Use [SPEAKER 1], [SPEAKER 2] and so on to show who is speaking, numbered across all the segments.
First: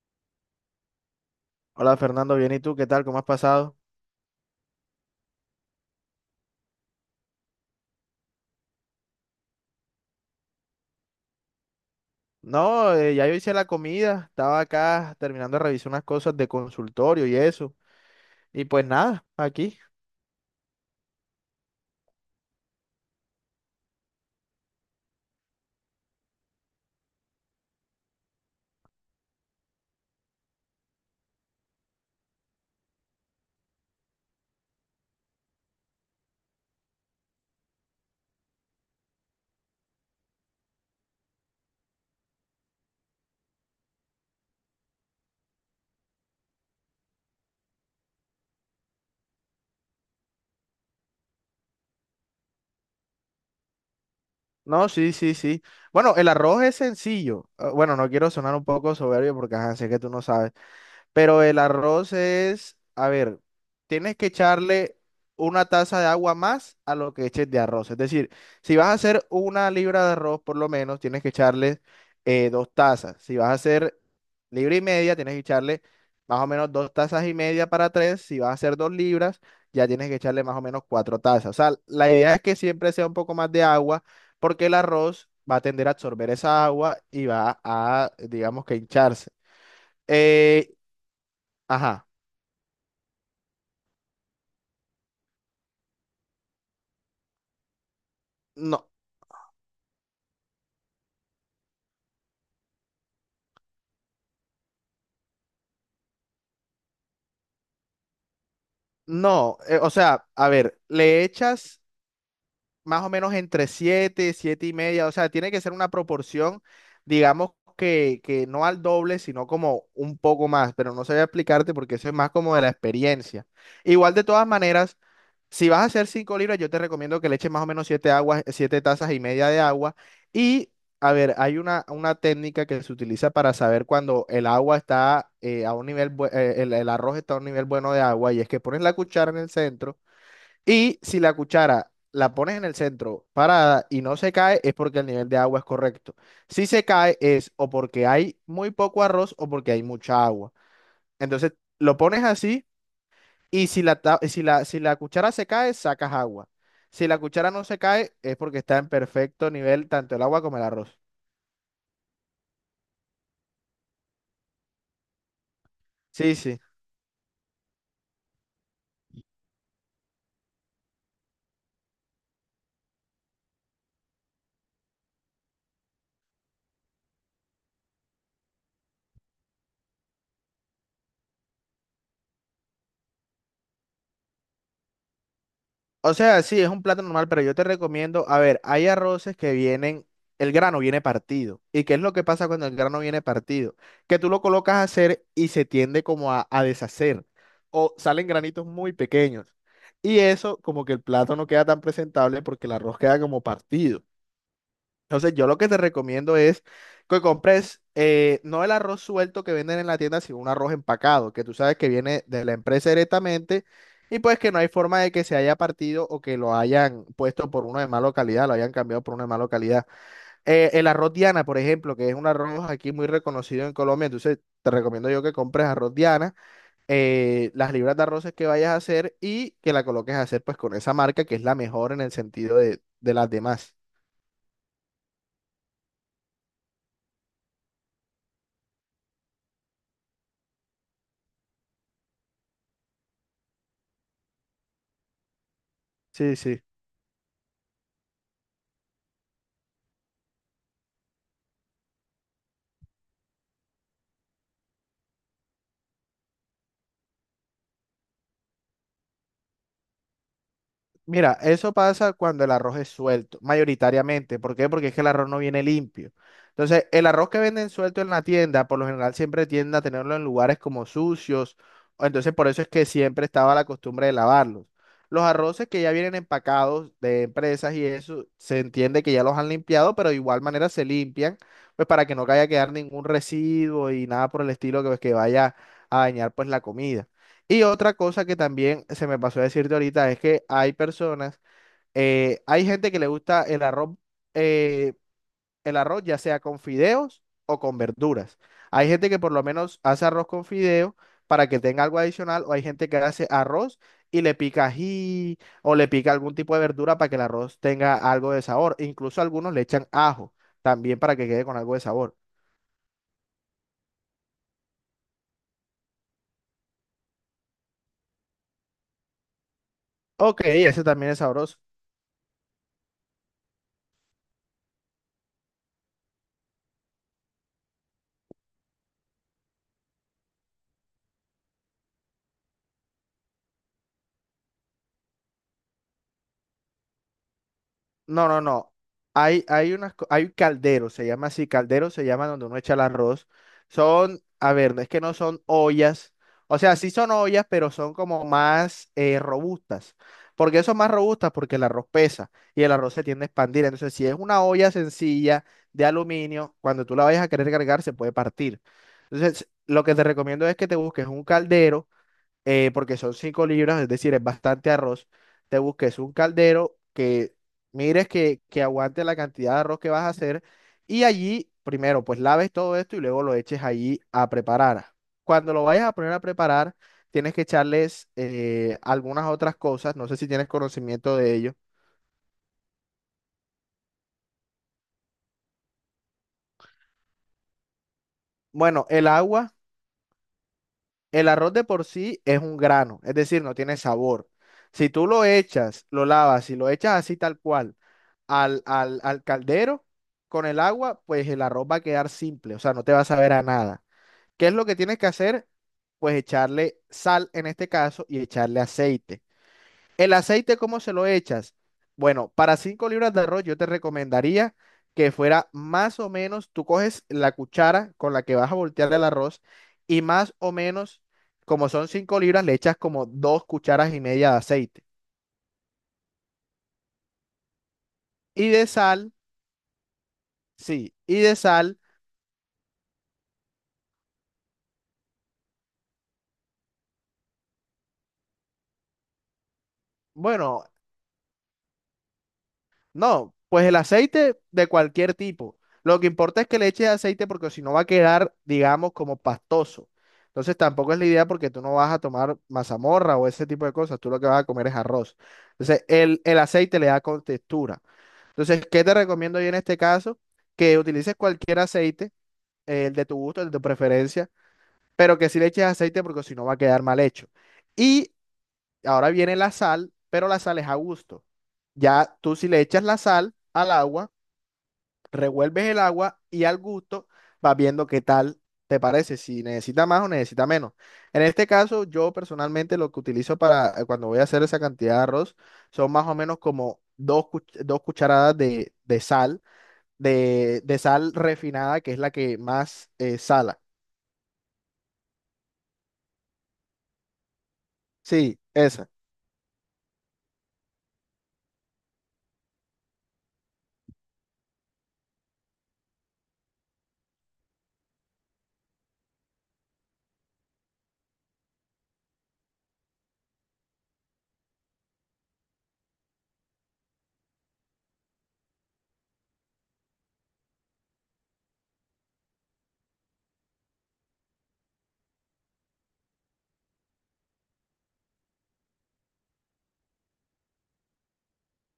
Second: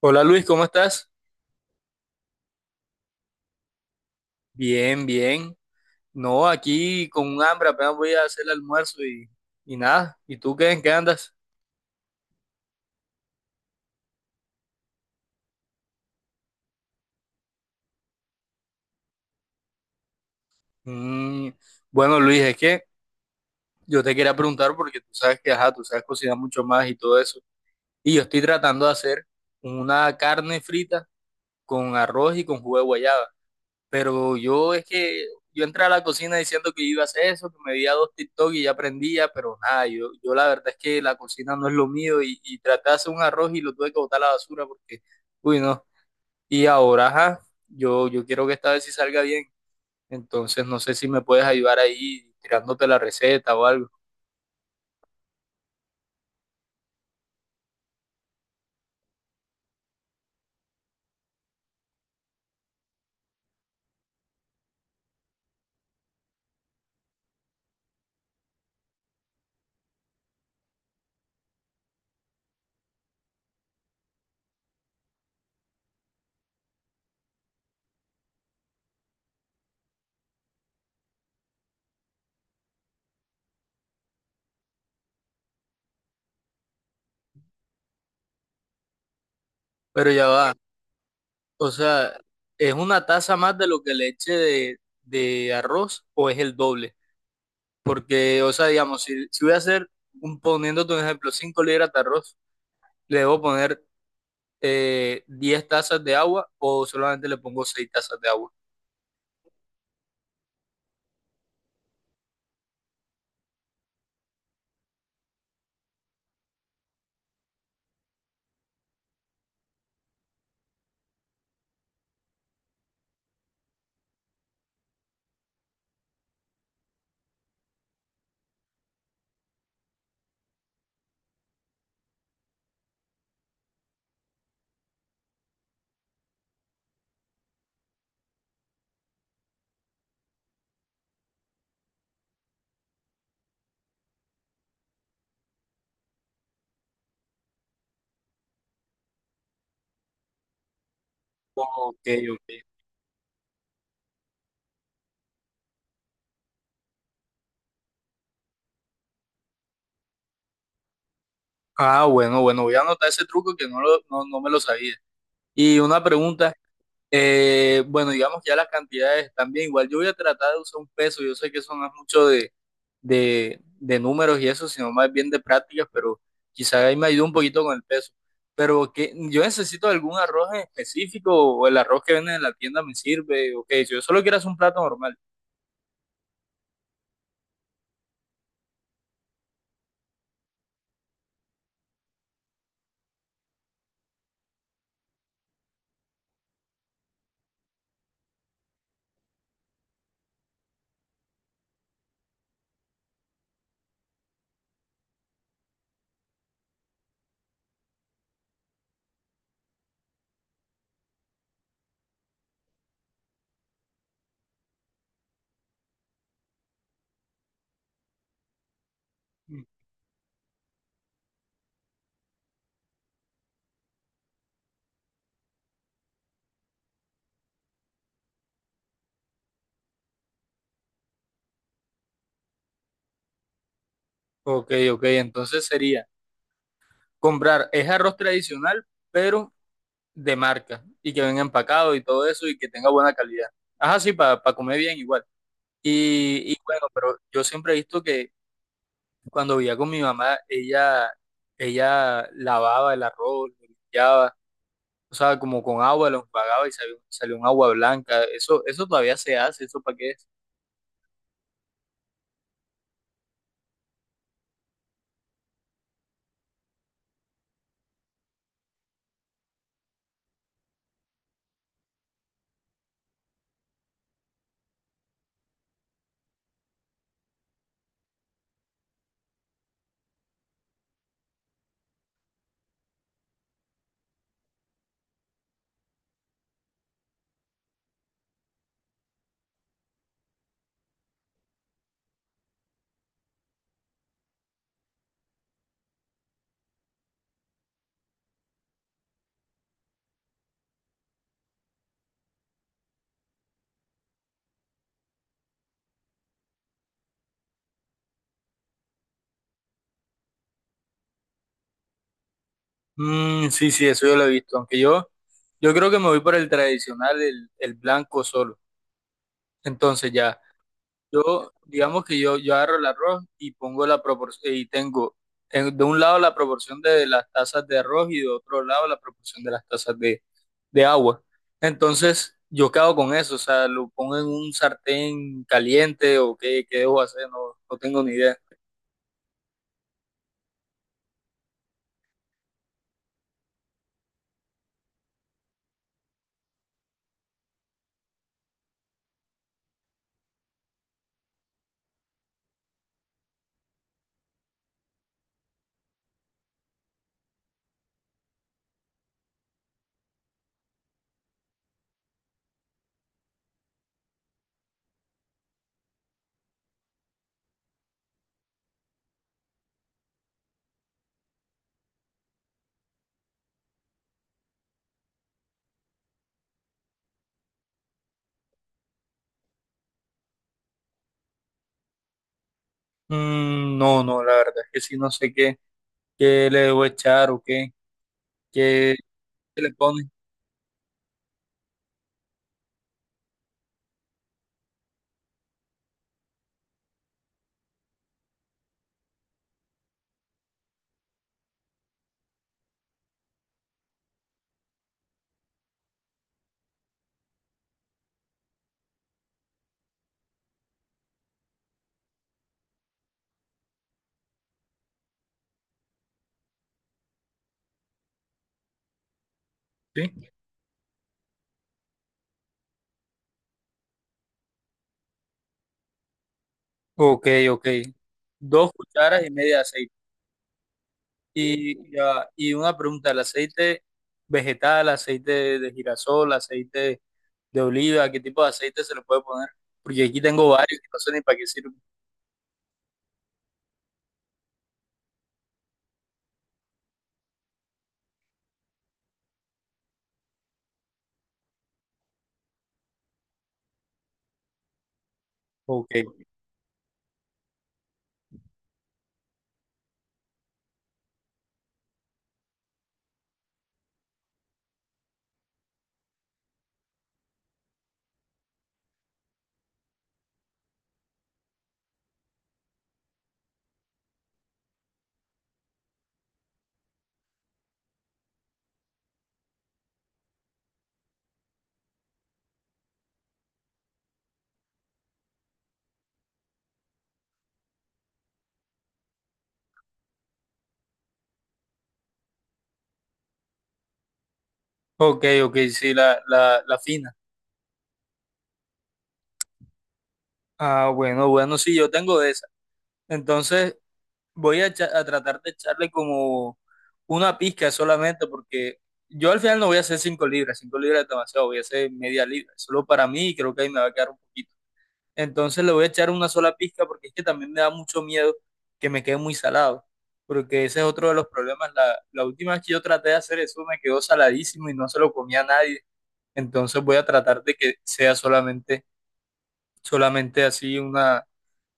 [SPEAKER 1] Hola Luis, ¿cómo estás?
[SPEAKER 2] Hola Fernando, bien, ¿y tú qué tal? ¿Cómo has pasado?
[SPEAKER 1] Bien, bien. No, aquí con un hambre, apenas voy a hacer el almuerzo y nada. ¿Y tú qué? ¿En qué andas?
[SPEAKER 2] No, ya yo hice la comida, estaba acá terminando de revisar unas cosas de consultorio y eso. Y pues nada, aquí.
[SPEAKER 1] Mm, bueno, Luis, es que yo te quería preguntar porque tú sabes que, ajá, tú sabes cocinar mucho más y todo eso. Y yo estoy tratando de hacer una carne frita con arroz y con jugo de guayaba. Pero yo es que yo entré a la cocina diciendo que iba a hacer eso, que me veía dos TikTok y ya aprendía, pero nada, yo la verdad es que la cocina no es lo mío y traté de hacer un arroz y lo tuve que botar a la basura porque, uy, no. Y ahora, ajá, yo quiero que esta vez sí salga bien. Entonces, no sé si me puedes ayudar ahí tirándote la receta o algo.
[SPEAKER 2] No, sí, sí, sí. Bueno, el arroz es sencillo. Ah, bueno, no quiero sonar un poco soberbio porque ajá, sé que tú no sabes. Pero el arroz es, a ver, tienes que echarle 1 taza de agua más a lo que eches de arroz. Es decir, si vas a hacer 1 libra de arroz, por lo menos, tienes que echarle 2 tazas. Si vas a hacer libra y media, tienes que echarle más o menos 2 tazas y media para 3. Si vas a hacer 2 libras, ya tienes que echarle más o menos 4 tazas. O sea, la idea es que siempre sea un poco más de agua, porque el arroz va a tender a absorber esa agua y va a, digamos que hincharse.
[SPEAKER 1] Pero ya va.
[SPEAKER 2] Eh,
[SPEAKER 1] O
[SPEAKER 2] ajá.
[SPEAKER 1] sea, ¿es una taza más de lo que le eche de arroz o es el doble? Porque, o sea,
[SPEAKER 2] No,
[SPEAKER 1] digamos, si voy a hacer, poniéndote un ejemplo, 5 libras de arroz, le debo poner 10 tazas de agua o solamente le pongo 6 tazas de agua.
[SPEAKER 2] no, o sea, a ver, le echas, más o menos entre 7, 7 y media, o sea, tiene que ser una proporción, digamos que no al doble, sino como un poco más, pero no sabía explicarte porque eso es más como de la experiencia. Igual de todas maneras, si vas a hacer 5 libras, yo te recomiendo que le eches más o menos 7 aguas, 7 tazas y media de agua y... A ver, hay una técnica que se utiliza para saber cuando el agua está a un nivel, el arroz está a un nivel bueno de agua y es que pones la cuchara en el centro y si la cuchara la pones en el centro parada y no se cae, es porque el nivel de agua es correcto. Si se cae, es o porque hay muy poco arroz o porque hay mucha agua. Entonces lo
[SPEAKER 1] Ok,
[SPEAKER 2] pones
[SPEAKER 1] ok.
[SPEAKER 2] así y si la, ta- si la, si la cuchara se cae, sacas agua. Si la cuchara no se cae, es porque está en perfecto nivel tanto el agua como el arroz.
[SPEAKER 1] Ah, bueno, bueno, voy a anotar ese truco que no me lo sabía. Y una
[SPEAKER 2] Sí,
[SPEAKER 1] pregunta.
[SPEAKER 2] sí.
[SPEAKER 1] Bueno, digamos ya las cantidades también. Igual yo voy a tratar de usar un peso. Yo sé que eso no es mucho de números y eso, sino más bien de prácticas, pero quizá ahí me ayude un poquito con el peso. Pero que yo necesito algún arroz en específico o el arroz que venden en la tienda me sirve. Ok, si yo solo quiero hacer un plato normal.
[SPEAKER 2] O sea, sí, es un plato normal, pero yo te recomiendo, a ver, hay arroces que vienen, el grano viene partido. ¿Y qué es lo que pasa cuando el grano viene partido? Que tú lo colocas a hacer y se tiende como a deshacer o salen granitos muy pequeños. Y eso como que el plato no queda tan presentable porque el arroz queda como partido. Entonces, yo lo que te recomiendo es que compres no el arroz suelto que venden en la tienda, sino un arroz empacado, que tú sabes que viene de la empresa directamente y pues que no hay forma de que se haya partido o que lo hayan puesto por uno de mala calidad, lo hayan cambiado por uno de mala
[SPEAKER 1] Mm.
[SPEAKER 2] calidad. El arroz Diana, por ejemplo, que es un arroz aquí muy reconocido en Colombia, entonces te recomiendo yo que compres arroz Diana, las libras de arroces que vayas a hacer y que la coloques a hacer pues con esa marca que es la mejor en el sentido de las demás.
[SPEAKER 1] Ok, ok, entonces sería comprar, es arroz tradicional, pero de marca y que venga empacado y todo eso y que tenga buena calidad. Ajá, sí, para comer bien igual.
[SPEAKER 2] Sí,
[SPEAKER 1] Y
[SPEAKER 2] sí.
[SPEAKER 1] bueno, pero yo siempre he visto que cuando vivía con mi mamá, ella lavaba el arroz, lo limpiaba, o sea, como con agua lo enjuagaba y salió un agua blanca. Eso todavía se hace, ¿eso para qué es?
[SPEAKER 2] Mira, eso pasa cuando el arroz es suelto, mayoritariamente. ¿Por qué? Porque es que el arroz no viene limpio. Entonces, el arroz que venden suelto en la tienda, por lo general siempre tiende a tenerlo en lugares como sucios. O Entonces, por eso es que siempre estaba la costumbre de lavarlos. Los arroces que ya vienen empacados de empresas y eso, se entiende que ya los han limpiado, pero de igual manera se limpian, pues para que no vaya a quedar ningún residuo y nada por el estilo que, pues, que vaya a dañar pues la comida. Y otra cosa que también se me pasó a decirte ahorita es que hay personas, hay gente que le gusta eh, el arroz ya sea con fideos o con verduras. Hay gente que por lo menos hace arroz con fideo para que tenga algo adicional, o hay gente que hace arroz y le pica ají o le pica algún tipo de verdura para que el arroz tenga algo de sabor. Incluso algunos le echan ajo también para que quede con algo de sabor.
[SPEAKER 1] Mm, sí, sí, eso yo lo he visto, aunque yo creo que me voy por el tradicional, el blanco solo. Entonces ya.
[SPEAKER 2] Ok, ese también es
[SPEAKER 1] Yo,
[SPEAKER 2] sabroso.
[SPEAKER 1] digamos que yo agarro el arroz y pongo la proporción, y tengo de un lado la proporción de las tazas de arroz y de otro lado la proporción de las tazas de agua. Entonces, yo quedo con eso, o sea, lo pongo en un sartén caliente o qué debo hacer, no, no tengo ni
[SPEAKER 2] No,
[SPEAKER 1] idea.
[SPEAKER 2] no, no. Hay hay calderos, se llama así, calderos se llama donde uno echa el arroz. Son, a ver, no es que no son ollas. O sea, sí son ollas, pero son como más robustas. ¿Por qué son más robustas? Porque el arroz pesa y el arroz se tiende a expandir. Entonces, si es una olla sencilla de aluminio, cuando tú la vayas a querer cargar, se puede partir. Entonces, lo que te recomiendo es que te busques un caldero porque son 5 libras, es decir, es bastante arroz, te busques un caldero que mires que aguante la cantidad de arroz que vas a hacer y allí primero pues laves todo esto y luego lo eches allí a preparar. Cuando lo vayas a poner a preparar, tienes que echarles algunas otras cosas, no sé si tienes conocimiento de ello.
[SPEAKER 1] Mm, no, no, la verdad es que sí, no sé qué le debo echar o
[SPEAKER 2] Bueno,
[SPEAKER 1] qué,
[SPEAKER 2] el agua.
[SPEAKER 1] qué le pone.
[SPEAKER 2] El arroz de por sí es un grano, es decir, no tiene sabor. Si tú lo echas, lo lavas y lo echas así tal cual al caldero con el agua, pues el arroz va a quedar simple, o sea, no te va a saber a nada. ¿Qué es lo que tienes que hacer? Pues echarle sal en este caso y echarle aceite. ¿El aceite cómo se lo echas? Bueno, para 5 libras de arroz yo te recomendaría que fuera más o menos, tú coges la cuchara con la que vas a voltear el arroz y
[SPEAKER 1] ¿Sí?
[SPEAKER 2] más o menos, como son 5 libras, le echas como 2 cucharas y media de aceite.
[SPEAKER 1] Ok, ok.
[SPEAKER 2] Y de
[SPEAKER 1] Dos
[SPEAKER 2] sal,
[SPEAKER 1] cucharas y media de aceite.
[SPEAKER 2] sí, y de sal,
[SPEAKER 1] Y, ya, y una pregunta, ¿el aceite vegetal, aceite de girasol, aceite de oliva, qué tipo de aceite se le puede poner? Porque aquí tengo
[SPEAKER 2] bueno,
[SPEAKER 1] varios que no sé ni para qué sirven.
[SPEAKER 2] No, pues el aceite de cualquier tipo. Lo que importa es que le eches aceite porque si no va a quedar, digamos, como pastoso. Entonces tampoco es la idea porque tú no vas a tomar mazamorra o ese tipo de cosas. Tú lo que vas a comer es arroz. Entonces
[SPEAKER 1] Ok,
[SPEAKER 2] el aceite le da con textura. Entonces, ¿qué te recomiendo yo en este caso? Que utilices cualquier aceite, el de tu gusto, el de tu preferencia, pero que sí le eches aceite porque si no va a quedar mal hecho. Y ahora viene la sal, pero la sal es a gusto. Ya tú si le echas la sal al agua, revuelves el agua y al gusto vas viendo qué tal te parece, si necesita más o necesita menos. En este caso, yo personalmente lo que utilizo para cuando voy a hacer esa cantidad de arroz son más o menos como dos cucharadas de sal, de sal refinada, que es la que más sala.
[SPEAKER 1] ok, ok, sí, la fina.
[SPEAKER 2] Sí, esa.
[SPEAKER 1] Ah, bueno, bueno, sí, yo tengo de esa. Entonces voy a, a tratar de echarle como una pizca solamente porque yo al final no voy a hacer 5 libras, 5 libras es demasiado, voy a hacer media libra, solo para mí y creo que ahí me va a quedar un poquito. Entonces le voy a echar una sola pizca porque es que también me da mucho miedo que me quede muy salado, porque ese es otro de los problemas. La última vez que yo traté de hacer eso me quedó saladísimo y no se lo comía a nadie. Entonces voy a tratar de que sea solamente así una,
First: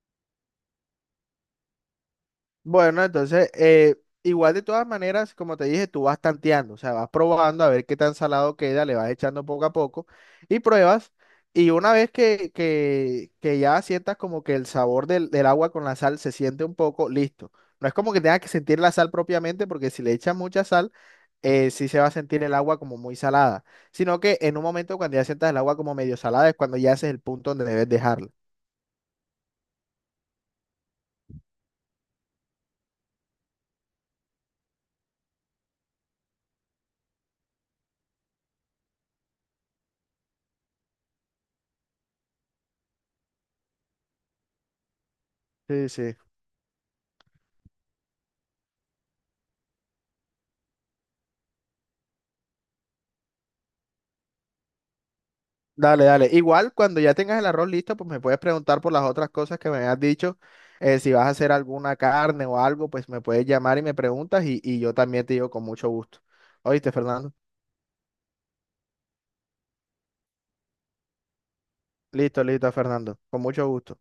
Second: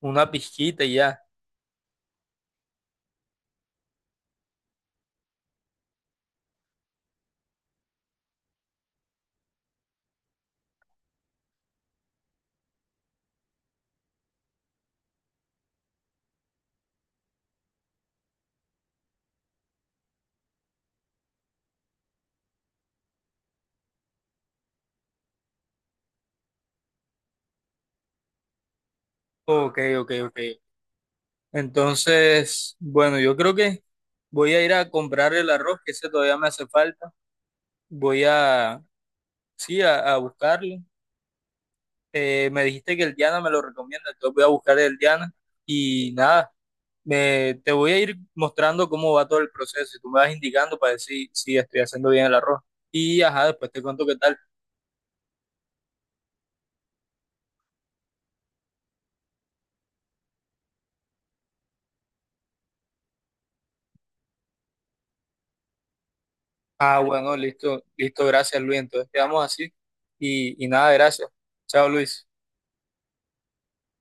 [SPEAKER 1] una pizquita y ya.
[SPEAKER 2] Bueno, entonces, igual de todas maneras, como te dije, tú vas tanteando, o sea, vas probando a ver qué tan salado queda, le vas echando poco a poco y pruebas. Y una vez que, ya sientas como que el sabor del agua con la sal se siente un poco, listo. No es como que tengas que sentir la sal propiamente, porque si le echas mucha sal, sí se va a sentir el agua como muy salada. Sino que en un momento cuando ya sientas el agua como medio salada es cuando ya haces el punto donde debes dejarla.
[SPEAKER 1] Ok, ok, ok. Entonces, bueno, yo creo que voy a ir a comprar el arroz, que ese todavía me hace falta. Voy a, sí, a buscarlo, me dijiste que el Diana me lo recomienda, entonces voy a buscar el Diana
[SPEAKER 2] Sí,
[SPEAKER 1] y
[SPEAKER 2] sí.
[SPEAKER 1] nada, te voy a ir mostrando cómo va todo el proceso y tú me vas indicando para decir si estoy haciendo bien el arroz. Y ajá, después te cuento qué tal.
[SPEAKER 2] Dale, dale. Igual cuando ya tengas el arroz listo, pues me puedes preguntar por las otras cosas que me has dicho. Si vas a hacer alguna carne o algo, pues me puedes llamar y me preguntas y yo también te digo con mucho gusto. ¿Oíste,
[SPEAKER 1] Ah,
[SPEAKER 2] Fernando?
[SPEAKER 1] bueno, listo, listo, gracias Luis, entonces quedamos así y nada, gracias. Chao Luis.
[SPEAKER 2] Listo, listo, Fernando. Con mucho gusto.